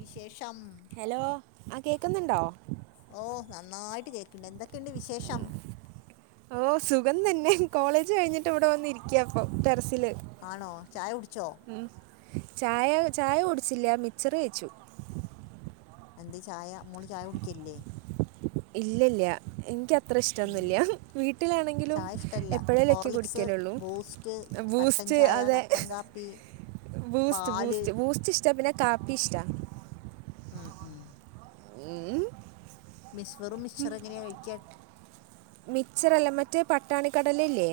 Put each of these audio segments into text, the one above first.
വിശേഷം ഹലോ ആ കേക്കുന്നുണ്ടോ ഓഹ് നന്നായിട്ട് കേക്ക്‌ണ്ട് എന്തൊക്കെണ്ട് വിശേഷം ഓഹ് സുഖം തന്നെ കോളേജ് കഴിഞ്ഞിട്ട് ഇവിടെ വന്ന് ഇരിക്കാപ്പം ടെറസില് ആണോ ചായ കുടിച്ചോ? ഉം ചായ ചായ കുടിച്ചില്ല മിക്ച്ചറ് കഴിച്ചു എന്തേ ചായ മോള് ചായ കുടിക്കലില്ലേ ഇല്ലല്ല എനിക്ക് അ ത്ര ഉം. ഇഷ്ട്ടൊന്നുല്ല വീട്ടിലാണെങ്കിലും ചായ ഇഷ്ടമല്ല എപ്പഴേലൊക്കെ ഹോർലിക്സ് കുടിക്കലുള്ളൂ ബൂസ്റ്റ് കട്ടൻ ബൂസ്റ്റ് ചായ അതെ കട്ടൻ കാപ്പി ബൂസ്റ്റ് പാല് ബൂസ്റ്റ് ബൂസ്റ്റ് ഇഷ്ട പിന്നെ കാപ്പി ഇഷ്ട്ടാ ഉം ഉം ഊം മിസ്ഫറും മിശ്ചറും എങ്ങനെയ കഴിക്കാ മിക്ച്ചറല്ല മറ്റേ പട്ടാണിക്കടല ഇല്ലേ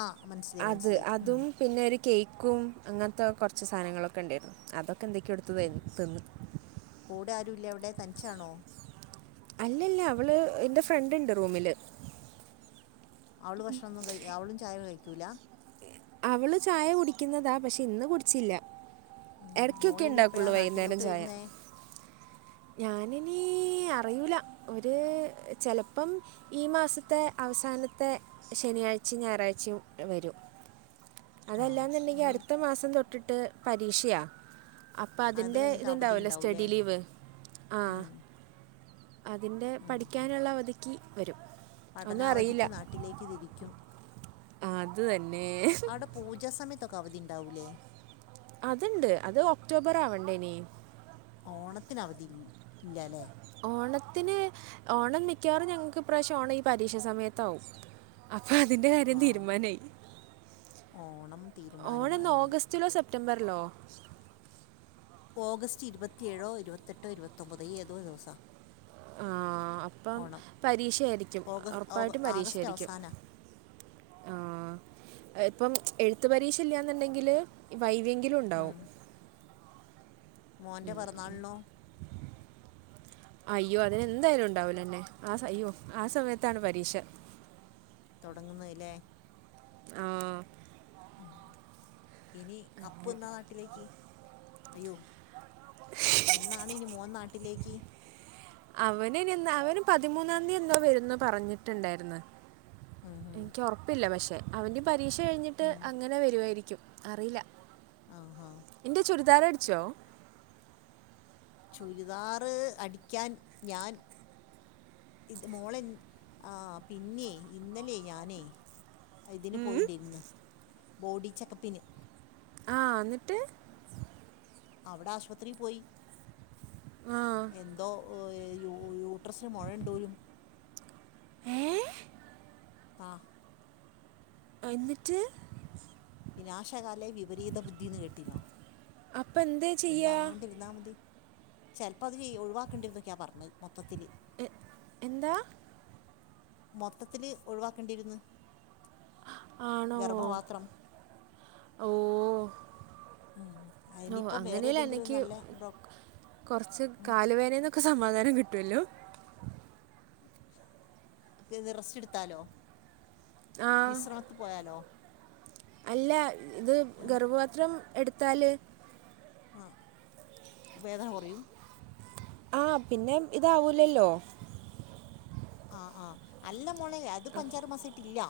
ആഹ് മൻസ് അത് അതും പിന്നൊരു കേക്കും അങ്ങനത്തെ കൊറച്ച് സാധനങ്ങളൊക്കെ ഉണ്ടായിരുന്നു അതൊക്കെ എന്തൊക്കെയോ എടുത്ത തിന്നു കൂടെ ആരൂല്ലെ അവിടെ തനിച്ചാണോ അല്ലല്ല അവള് എന്റെ ഫ്രണ്ടിണ്ട് റൂമില് അവള് ഭക്ഷണൊന്നും കയ് അവളും ചായ കഴിക്കൂല്ല അവള് ചായ കുടിക്കുന്നതാ പക്ഷെ ഇന്ന് കുടിച്ചില്ല ഉം. എടക്കൊക്കെ മോളിനി എപ്പോഴാ ഉണ്ടാക്കൂള്ളു വൈകുന്നേരം നാട്ടിലോട്ട് ചായ വരുന്നേ ഞാനിനി അറിയൂല്ല ഒരു ചെലപ്പം ഈ മാസത്തെ അവസാനത്തെ ശനിയാഴ്ചെ ഞായറാഴ്ചേം വരും ആ അതല്ലാന്നുണ്ടെങ്കി ഇനി അടുത്ത മാസം തൊട്ടിട്ട് പരീക്ഷയാ അപ്പം അത് അതിൻ്റെ കഴിഞ്ഞിട്ട് അവധി ഇതുണ്ടാവല്ലോ ഉണ്ടാവൂലേ സ്റ്റഡി ലീവ് ആഹ് ഉം. അതിന്റെ ഉം. പഠിക്കാനൊള്ള അവധിക്ക് വരും ഒന്നും അറിയില്ല പഠനാവധിക്ക് നാട്ടിലേക്ക് തിരിക്കും അത് തന്നേ അവിടെ പൂജാ സമയത്തൊക്കെ അവധിണ്ടാവുല്ലെ അതിണ്ട് അത് ഒക്ടോബർ ആവണ്ടെ ഇനി ഓണത്തിന് അവധി ഇല്ലാല്ലെ ഓണത്തിന് ഓണം മിക്കവാറും ഞങ്ങള്ക്ക് ഇപ്രാവശ്യം ഓണം ഈ പരീക്ഷ സമയത്താവും അപ്പൊ അതിന്റെ കാര്യം ആ തീരുമാനായി ഓണം ഓണന്ന തീരുമാനമായി ഓഗസ്റ്റിലോ സെപ്റ്റ റ്റംബർലോ ഓഗസ്റ്റ് ഇരുപത്തിയേഴോ ഇരുപത്തെട്ടോ ഇരുപത്തൊമ്പത് ഇയ്യേതോ ദിവസ ആഹ് അപ്പം പരീക്ഷയാരിക്കും ഓഗസ്റ്റ് ഒറപ്പായിട്ടും ആഗസ്റ്റ് പരീക്ഷായിരിക്കും അവസാന ആഹ് ഇപ്പം എഴുത്തു പരീക്ഷ ഇല്ലാന്നുണ്ടെങ്കില് വൈവേങ്കിലും ഉണ്ടാവും മോന്റെ പെറന്നാളിണൊ അയ്യോ അതിനെന്തായാലും ഉണ്ടാവില്ലന്നെ ആഹ് അയ്യോ ആ സമയത്താണ് പരീക്ഷ തൊടങ്ങുന്നല്ലേ ആഹ് ഇനി അപ്പു എന്നാ നാട്ടിലേക്ക് അയ്യോ എന്നാണ് ഇനി മോൻ നാട്ടിലേക്ക് അവനിനി എന്ന അവന് പതിമൂന്നാംതി എന്താ വരുന്ന് പറഞ്ഞിട്ടുണ്ടാര്ന്ന് ഉം ഹും, എനിക്ക് ഉറപ്പില്ല പക്ഷെ അവന്റെം പരീക്ഷ കഴിഞ്ഞിട്ട് ഉം. അങ്ങനെ വരുവാരിക്കും അറിയില്ല ഔ ഹൗ ഇന്റെ ചുരിദാറ് അടിച്ചോ ചുരിദാറ് അടിക്ക്യാൻ ഞാൻ ഇത് മോളൻ ആഹ് പിന്നെ ഇന്നലെ ഞാനേ ഇതിന് പോയിണ്ടിന്ന് ബോഡി ചെക്കപ്പിന് ആഹ് ന്നിട്ട് അവടെ ആസ്പത്രി പോയി ആ എന്തോ ഒയ് യു യൂട്രസിന് മൊഴെണ്ടോരും ഏഹ് ആഹ് എന്നിട്ട് വിനാശകാലേ വിപരീത ബുദ്ധിന്ന് കേട്ടിനൊ അപ്പെന്തെ മിണ്ടാണ്ടിരുന്ന മതി ചെലപ്പ അത് ഒഴിവാക്കേണ്ടിരുന്നക്കൊയ പറഞ്ഞെ മൊത്തത്തില് എ എന്താ മൊത്തത്തില് ഒഴിവാക്കണ്ടിരുന്ന് ആണോ ഓഹ് ഉം. ഓ അതിനിപ്പം വേറെ അങ്ങനേലു ഏതെങ്കിലും അന്നക്ക് നല്ല ഡോക്ടർ കൊറച്ച് കാല് വേനെന്നൊ ക്ക് സമാധാനം കിട്ടുവല്ലോ ഏത് റസ്റ്റ്‌ട്ത്താലോ ആ വിശ്രമത്ത് പോയാലോ അല്ല ത് ഉം. ഗർഭപാത്രം എട്ത്താല് ആ വേദന കൊറിം ആ പിന്നെ ഇതാവൂലല്ലോ ആ ആഹ് അല്ല മോളെ അത്പ്പഞ്ചാറ് മാസായിട്ടില്ല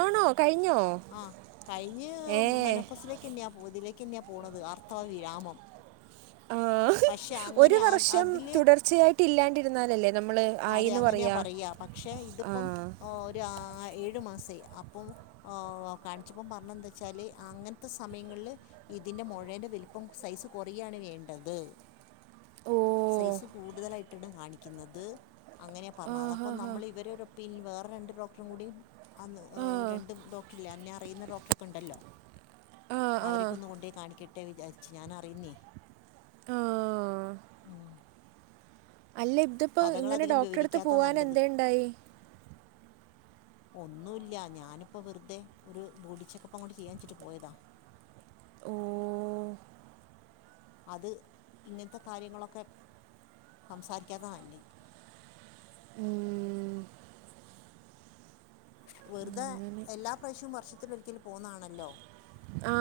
ആണോ കഴിഞ്ഞോ ആ കൈഞ്ഞ് ഏ മെനോപ്പസിലേക്കെന്നെയാ പോ തിലേക്കെന്നെയാ പോണത് ആർത്തവവിരാമം ആ ഹ ഒര് ആ- വർഷം അതില് തുടർച്ചയായിട്ട് ഇല്ലാണ്ടിരുന്നാലല്ലേ നമ്മള് ആ, ആയി അതെ ന്ന് അങ്ങനെയാ പറയാ പക്ഷെ ആ ഇത്പ്പം ഒരാ ഏഴു മാസായി അപ്പം ഓ അ കാണ്ച്ചപ്പം പറഞ്ഞെന്താ ച്ചാല് അങ്ങൻത്തെ സമയങ്ങൾ ല് ഇതിന്റെ മൊഴേന്റെ വല് പ്പം സൈസ് കൊറയാണ് വേണ്ടത് ഓ സൈസ് കൂടുതലായിട്ടാണ് കാണിക്കുന്നത് അങ്ങനെ ആ പർഞ്ഞെ അതാ പ്പം ഹാ ഹാ നമ്മൾ ഇവരൊരൊ ഒപ്പീൻ വേറെ രണ്ട് ഡോക്ടറും കൂടി അന്ന് അ ആ രണ്ട് ഡോക്ടറില്ലേ എന്നെ അറിയ്ന്ന ഡോക്ടറൊക്കെ ണ്ടല്ലോ ആ ആ അവരൊക്കൊന്ന് കൊണ് ണ്ടോയി കാണിക്കട്ടെ വിചാ ർച്ച് ഞാൻ അറിയുന്നേ ആ ഉം അല്ല ത്പ്പോ ഇങ്ങനെ കഥകളധികം ഡോക്ടറെ ട്ത്ത് വിവരിക്കാത്ത നല്ലത് പോവാനെന്തേ ണ്ടായി ഒന്നുല്ല ഞാന്പ്പോ വെർതെ ഒരു ബോഡി ചെക്കപ്പങ്ങോട്ട് ചെയ്യാ ച്ചിട്ട് പോയതാ ഓ അത് ഇങ്ങൻത്തെ കാര്യങ്ങളൊക്കെ സംസാരിക്കാത്ത നല്ലെ ഉം വെർതെ എല്ലാ പ്രാശ്യും വർഷത്തിലൊരിക്കല് പോവുന്നാണല്ലോ ആ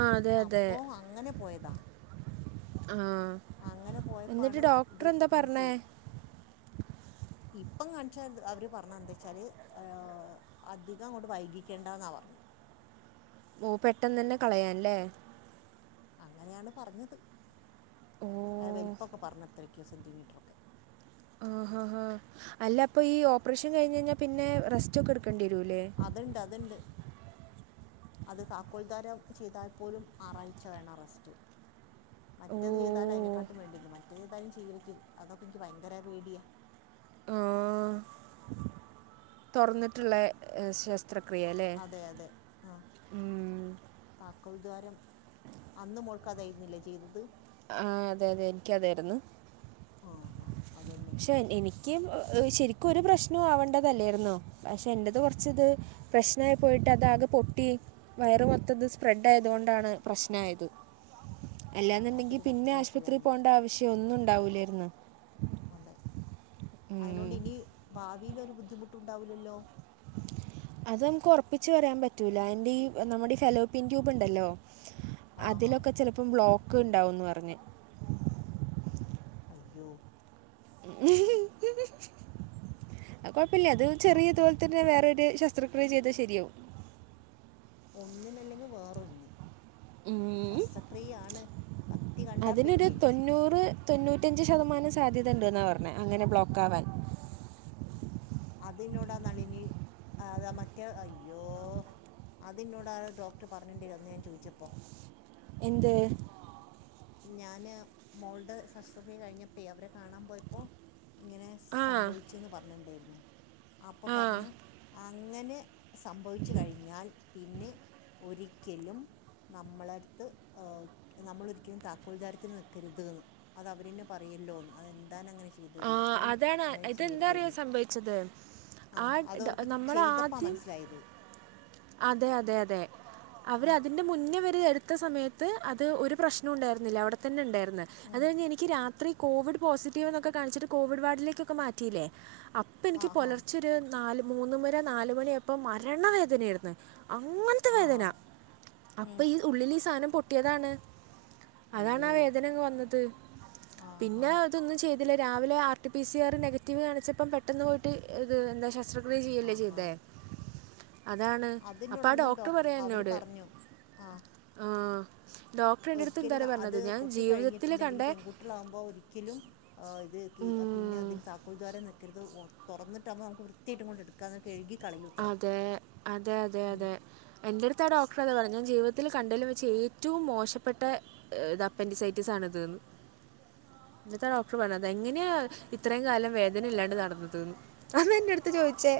അപ്പൊ അങ്ങനെ പോയതാ ആഹ് അങ്ങനെ പോയപ്പാണ് ത് മൻസ് പറഞ്ഞേ ഇപ്പം കാണ്ച്ചായിര്ന്നു അവർ പർഞ്ഞെ ന്താ ച്ചാൽ ഏഹ് അധിക ങ്ങോട്ട് വൈകിക്കേണ്ടന്നാ പർഞ്ഞെ ഓ പെട്ടെന്നെ ന്നെ കളയാൻ ലെ അങ്ങനെയാണ് പറഞ്ഞത്. ഓ അ വെൽപ്പൊക്കെ പർഞ് എത്രക്കോ സെൻറിമീറ്ററൊക്കെ ആ ഹ ഹാ അല്ല പ്പൊ ഈ ഓപ്പറേഷൻ കൈഞയ്ഞ്ഞാ പിന്നെ റെസ്‌റ്റോക്കെ ട്ക്കണ്ട്യരൂലേ അത്ണ്ട് അത്ണ്ട് അത് താക്കോൽദാരം ചെയ്താൽ പോലും ആറാഴ്ച വേണം റസ്റ്റ് ഓ മറ്റത് ചെയ്താലയ്നെക്കാട്ടിം വേണ്ടിയെരും മറ്റതേ താലും ചെയ്യേക്കും അതൊക്കെ ഇന്ക്ക് ഭയങ്കര പേടിയാ ആഹ് തൊർന്ന്ട്ട്ള്ളെ എസ് സ് ത്രക്രിയലെ അതെ അതെ ആഹ് താക്കോൽദ്വാരം അന്ന് മോൾക്കതായിരുന്നില്ലേ ചെയ്തത് ആഹ് അതെ അതെ ഇന്ക്കതായിര്ന്ന് ആഹ് ഹാ അതെന്നെ എ എനിക്ക് ശരിക്കു ഒരു പ്രശ്നും ആവേണ്ടതല്ലേർന്നു പക്ഷെ എന്റേത് കൊറ്ച്ച്ത് പ്രശ്നായി പോയിട്ട് അതാകെ പൊട്ടി വയറ് മൊത്തത്ത് സ്പ്രെഡായതൊണ്ടാണ് പ്രശ്നായത് അല്ലാന്ന്ണ്ടെങ്കി വല്ലാത്തൊരു കഷ്ടമായിപ്പോയി പിന്നാശ്പത്രി അന്ന് പോണ്ടാവശ്യം ഒന്നും ഉണ്ടാവൂലേറ്ന്ന് അതെ ഉം. അയ്നോണ്ടിനി ഭാവീലൊരു ബുദ്ധിമുട്ടുണ്ടാവൂലല്ലോ അത് നമ്ക്കൊറ്പ്പിച്ച് പറയാൻ പറ്റൂല അയ്ന്റെ ഈ നമ്മുടെ ഈ ഫെലോപിൻ ട്യൂബ്ണ്ടല്ലോ ആഹാ അതിലൊക്കെ ചെലപ്പോ ബ്ലോക്ക്ണ്ടാവുന്ന് പറ്ഞ്ഞ് അയ്യോ അത് കൊഴപ്പല്ല്യാ ഇത് ചെറ്യേ അപ്പൊ ഇതോല് തെ ന്നെ വേറൊര് ശസ്ത്രക്രിയ ചെയ്താ ശര്യാവും ഒന്നിനല്ലെങ്കി വേറൊന്ന് ഉം. ശസ്ത്രക്രിയയാണ് കത്തി കണ്ടാ അതിനൊരു പേട്യാ എനിക്ക് തൊണ്ണൂറ് തൊണ്ണൂറ്റഞ്ച് ശതമാനം സാധ്യതണ്ട്ന്നാ പറഞ്ഞേ അങ്ങനെ ബ്ലോക്കാവാൻ അതിനോട നളിനി അതാ മറ്റേ അയ്യോ അതിനോടാ ആ ഡോക്ർ പറഞ്ഞിണ്ടാരുന്നു അന്ന് ഞാൻ ചോയിച്ചപ്പം എന്ത് ഞാന് മോൾടെ ശാസ്ത്രക്രിയ കഴിഞ്ഞപ്പോ അവരെ കാണാൻ പോയപ്പൊ ഇങ്ങനെ ആ സംഭവിച്ചുന്ന് പറഞ്ഞ്ണ്ടായിരുന്നു അപ്പോ ആ പറഞ്ഞ് അങ്ങനെ സംഭവിച്ച് കഴിഞ്ഞാൽ പിന്നെ ഒരിക്കലും നമ്മളട്ത്ത് ഏഹ് നമ്മളൊരി ക്കലും താക്കോൽദാരത്തിന് നിൽക്കര്ത് ന്ന് അത് അവരെന്നെ പറയല്ലോന്ന് അതെന്താനങ്ങനെ ചെയ്തത് ആ ഒരിക്കലും അതാണ് അങ്ങനെ ഇതെന്താ അറിയോ ചെയ്യര്തേര്ന്ന് സംഭവിച്ചത് ആ ആഹ് അത് ഡ- ഓര്ക്ക് നമ്മൾ ചെയ്തപ്പാ ആദ്യം മനസ്സിലായത് അതെ അതെ അതെ ആ അവരതി ന്റെ മുന്നേ വരെ എടുത്ത സമയത്ത് അത് ഒരു പ്രശ്നോം ഉണ്ടായിരുന്നില്ല അവിടെത്തന്നെ ഇണ്ടാർന്ന് അത് ഉം കഴിഞ്ഞ് എനിക്ക് രാത്രി കോവിഡ് പോസിറ്റീവ് എന്നൊക്കെ കാണിച്ചിട്ട് കോവിഡ് വാർഡിലേക്കൊക്കെ മാറ്റീലേ അ അപ്പനിക്ക് ആഹാ പൊലർച്ചോര് നാല് മൂന്ന് മരെ നാലുമണിയാപ്പോ മരണവേദനായാരുന്ന് അങ്ങനെ ആഹ് ഹാ അപ്പ ഈ ഉള്ളില് ഈ സാനം പൊട്ടിയതാണ് അതാണ് ആ അയ്യോ വേദന അങ്ങ് വന്നത് പിന്നെ ആഹാ ഇതൊന്നും ചെയ്തില്ല രാവിലെ R T P C R negative കാണിച്ചപ്പം പെട്ടെന്ന് പോയിട്ട് ഇത് എന്താ ശസ്ത്ര ക്രിയ ചെയ്യല്ലേ ചെയ്തേ അതാണ് അപ്പം ആ അതെന്നോടന്ന് ഡോക്ടർ ഡോക് അവര് പറഞ്ഞു ആഹ് ആഹ് ഡോക്ടറെന്റട്ത്ത് എന്താറിയോ പറഞ്ഞത് ഞാൻ ജീവിതത്തില് കണ്ടേ ട്ട്ളാവുമ്പോ ഒരിക്കലും ഇത് കി പിന്നെ ഉം, അതിന് താക്കോൽ ധ്വാരം നിക്കര്ത് വോ തൊറന്ന്ട്ടാവുമ്പം നമുക്ക് വൃത്ത്യായിട്ട് ഇങ്ങോട്ടെട് ക്കാന്ന് കഴുകി കളയൂത്രേ അതെ അതെ അതെ മ്മ് അതെ എൻ്റെ അട്ത്ത് ആ ഡോക്ടറതാ പറഞ്ഞേ‍ ഞാൻ ജീവിതത്തില് കണ്ടേലും വെച്ച് ഏറ്റവും മോശപ്പെട്ടെ ഇത് അപ്പന്റിസൈറ്റിസാണ് ഇത്ന്ന് ഇന്ന്ട്ട് ആ ഡോക്ടർ പറഞ്ഞത് എങ്ങന്യാ ഇത്രയും കാലം വേദന ഇല്ലാണ്ട് നടന്നത് ന്ന് അതാ എന്റെട്ത്ത് ചോയിച്ചേ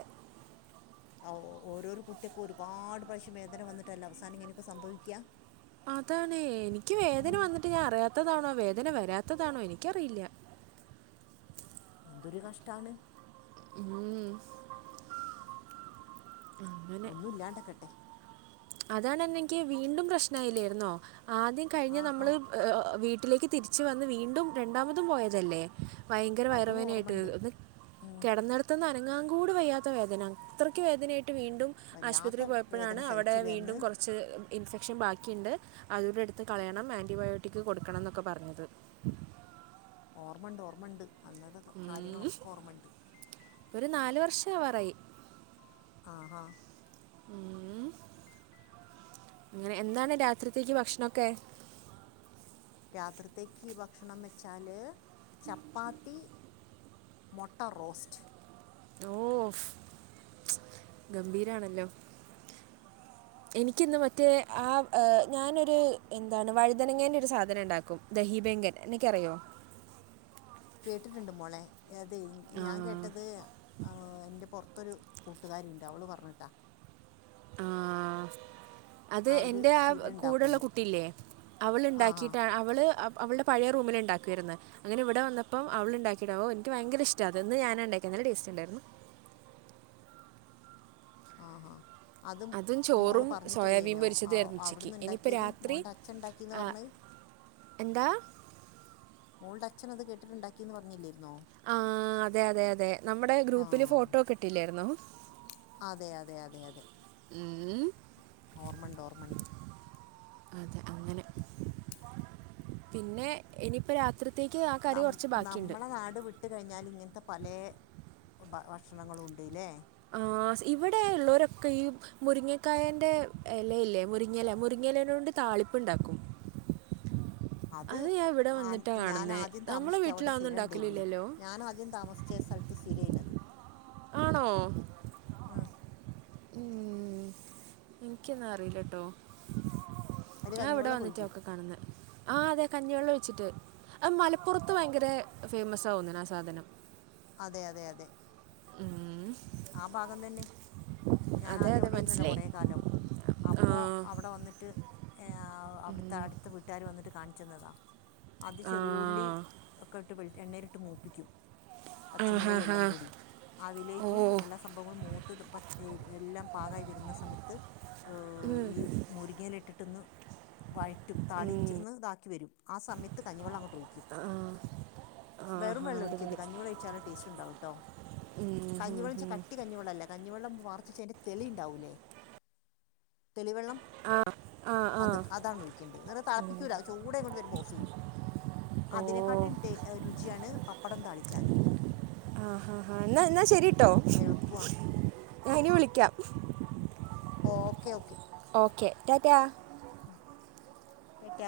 ആവ് ഓരോരോ കുട്ട്യേക്കും ഒരുപാട് പ്രാവശ്യം വേദന വന്ന്ട്ടല്ലേ അവസാനം ഇങ്ങനൊക്കെ സംഭവിക്ക്യാ അതാണേ എനിക്ക് വേദന വന്നിട്ട് ഞാൻ അറിയാത്തതാണോ വേദന വരാത്തതാണോ എനിക്കറിയില്ല എന്തൊരു കഷ്ടാണ് മ് ഒന്നുല്ലാണ്ടാക്കട്ടെ അതണെന്നിക്ക് വീണ്ടും പ്രശ്നായില്ലായിരുന്നോ ആദ്യം കഴിഞ്ഞ ആഹാ നമ്മള് വീട്ടിലേക്ക് തിരിച്ച് വന്ന് വീണ്ടും രണ്ടാമതും പോയതല്ലേ ഭയങ്കര വയറ് അതും വേനായിട്ട് ഓർമ്മയുണ്ട് ഒന്ന് ഉം. കിടന്നിട ത്ത് നിന്ന് അനങ്ങാൻ കൂട് വയ്യാത്ത വേദന അത്രക്ക് വേദനയായിട്ട് വീണ്ടും വല്ലാത്ത ആശുപത്രിയിൽ വേദന പോയപ്പോഴാണ് അവടെ സഹിച്ചില്ലേ അന്ന് വീണ്ടും കൊറ കുറച്ച് ഇൻഫെക്ഷൻ ബാക്കിയിണ്ട് അതൂടെ എടുത്ത് കളയണം ആന്റിബയോട്ടിക്ക് കൊടുക്കണം എന്നൊക്കെ പറഞ്ഞത് ഓർമ്മണ്ട് ഓർമ്മണ്ട് അന്നത്തെ ഉം. കാര്യങ്ങളൊക്കെ ഓർമ്മണ്ട് ഒരു നാല് വർഷമാവാറായി ആഹാ മ് ഇങ്ങനെ എന്താണ് രാത്രിത്തേക്ക് ഭക്ഷണൊക്കെ രാത്രിത്തേക്ക് ഭക്ഷണം വെച്ചാല് ചപ്പാത്തി മൊട്ട റോസ്റ്റ് ഓ ഗംഭീരാണല്ലോ എനിക്കിന്ന് മറ്റേ ആ് ഞാനൊരു എന്താണ് വഴുതനങ്ങേന്റെ ഒരു സാധനം ഉണ്ടാക്കും ദഹിബെങ്കൻ നിക്കറിയോ കേട്ടിട്ടുണ്ട് മോളെ അതെ ആ, ഞാൻ കേട്ട- കേട്ടത് എന്റെ പുറത്തൊരു കൂട്ടുകാരുണ്ട് അവള് പറഞ്ഞിട്ടാ ആ, അത് അവർ എന്റെ ആ സ്ഥിരം കൂടെള്ള ഉണ്ടാക്കുന്നു കുട്ടില്ലേ അവള് ആ ഹാ ഉണ്ടാക്കിട്ടാണ് അവള് അവളുടെ പഴയ റൂമില് ഇണ്ടാക്കുവാരുന്ന് അങ്ങനെ ഇവിടെ വന്നപ്പോ അവള് ഉണ്ടാക്കിയതാ ഒ എനിക്ക് ഭയങ്കര ഇഷ്ടാത് ഇന്ന് ഞാനാ ഉണ്ടാക്കിയത് നല്ല ടേസ്റ്റ് ഉണ്ടായിരുന്നു ആഹ അതും മോള് ചോറും സോയാബീൻ പറഞ്ഞിട്ടല്ലേനോ പൊരിച്ചതുമായിരുന്നു ഉച്ചയ്ക്ക് അവിടുന്ന് ഇനിയിപ്പോൾ ഉണ്ടാക്കിയത് രാത്രി മോൾടെ അച്ഛൻ ഉണ്ടാക്കിയന്ന് ആ, പറഞ്ഞത് എന്താ മോൾടെ അച്ഛന അത് കേട്ടിട്ടുണ്ടാക്കിന്ന് പറഞ്ഞില്ലിരുന്നോ ആ അതെ അതെ അതെ നമ്മുടെ ആ ഗ്രൂപ്പില് ഫോട്ടോ ഒക്കെ ഇട്ടില്ലായിരുന്നോ അതെ അതെ അതെ അതെ ഉം. ഓർമ്മണ്ട് ഓർമ്മണ്ട് അതെ അങ്ങനെ പിന്നെ ഇനിയിപ്പ രാത്രി നമ്മ നമ്മളെ നാട് വിട്ട- വിട്ട് കഴിഞ്ഞാൽ ഇങ്ങനത്തെ പല ഭക്ഷണങ്ങളും ഉണ്ട് അല്ലേ ഇവിടെ ഇള്ളോരൊക്കെ ഈ- മുരിങ്ങക്കായന്റെ എല ഇല്ലേ മുരിങ്ങല മുരിങ്ങലേന കൊണ്ട് താളിപ്പുണ്ടാക്കും അത് ഞാൻ ഇവിടെ വന്നിട്ടാണ് ഞാൻ കാണുന്നത് ആദ്യം നമ്മളെ താമസിച്ച അവിടെ വീട്ടിലൊന്നും സ്ഥിരം ഉണ്ടായിരുന്നു ഉണ്ടാക്കലില്ലല്ലോ ഞാൻ ആദ്യം താമസിച്ച ച്ചേ സ്ഥലത്ത് സ്ഥിര്യുന്നത് ആണോ ആഹ് ഉ എനിക്കൊന്നും അറിയില്ല കേട്ടോ അതില് ഞാൻ ഇവിടെ കഞ്ഞിവെള്ളം വന്നിട്ട് ഒഴിക്കും നോക്ക കാണുന്നേ ആഹ് അതെ കഞ്ഞിവെള്ളം വെച്ചിട്ട് ആ മലപ്പുറത്ത് ഭയങ്കര ഫേമസ് ആവുന്ന ആ സാധനം അതെ അതെ അതെ ഉം, ആ ഭാഗം തന്നെ അതെ ഞാനാദ്യം അതെ അവിടെ ആയിരുന്നല്ലോ മനസ്സിലായി കൊറെ കാലം അപ്പോ ആ അവടെ വന്നിട്ട് ഏ അവിടുത്തെ അടുത്ത വീട്ടുകാര് വന്നിട്ട് കാണിച്ചന്നതാ അത് ആ ചെറിയുള്ളി ഒക്കെ ഇട്ട് എണ്ണേലിട്ട് മൂപ്പിക്കും ആ ഹാ പച്ചമുളകും ഹാ എല്ലാം കൂടി ഓ അതിലേക്ക് എല്ലാ സംഭവങ്ങളും മൂത്ത് എല്ലാം പാകായി വരുന്ന സമയത്ത് ഈ മുരിങ്ങയില ഇട്ടിട്ട്ന്ന് വഴറ്റും താളിച്ചെന്ന് ഇതാക്കിവരും ആ സമയത്ത് കഞ്ഞിവെള്ളം അങ്ങോട്ടൊഴിക്കും ആ വെറും ഹാ വെള്ള ഒഴിക്കരുത് അടിപൊളി കഞ്ഞിവെള്ളം ഒഴിച്ചാലെ ടേസ്റ്റ് ഉണ്ടാവുട്ടോ കഞ്ഞിവെള്ളന്നാ വെച്ച കട്ടി- കഞ്ഞിവെള്ളല്ലേ കഞ്ഞിവെള്ളം വാർച്ചിച്ചേന്റെ തെളി ഉണ്ടാവൂലേ തെളിവെള്ളം അത് അതാണ് ഒഴിക്കേണ്ടത് വെള്ളം തിളപ്പിക്കൂല ചൂട് ഇങ്ങോട് വരുമ്പോൾഓഫ് ചെയ്യും ഓ അതിനെക്കാട്ടും ടെ രുചിയാണ് പപ്പടം താളിച്ചാൽ ആഹ് എന്നാ എന്നാ ശെരിട്ടോ അത് എളുപ്പമാണ് ഞാ ഇനി വിളിക്കാം okay okay okay tata Tata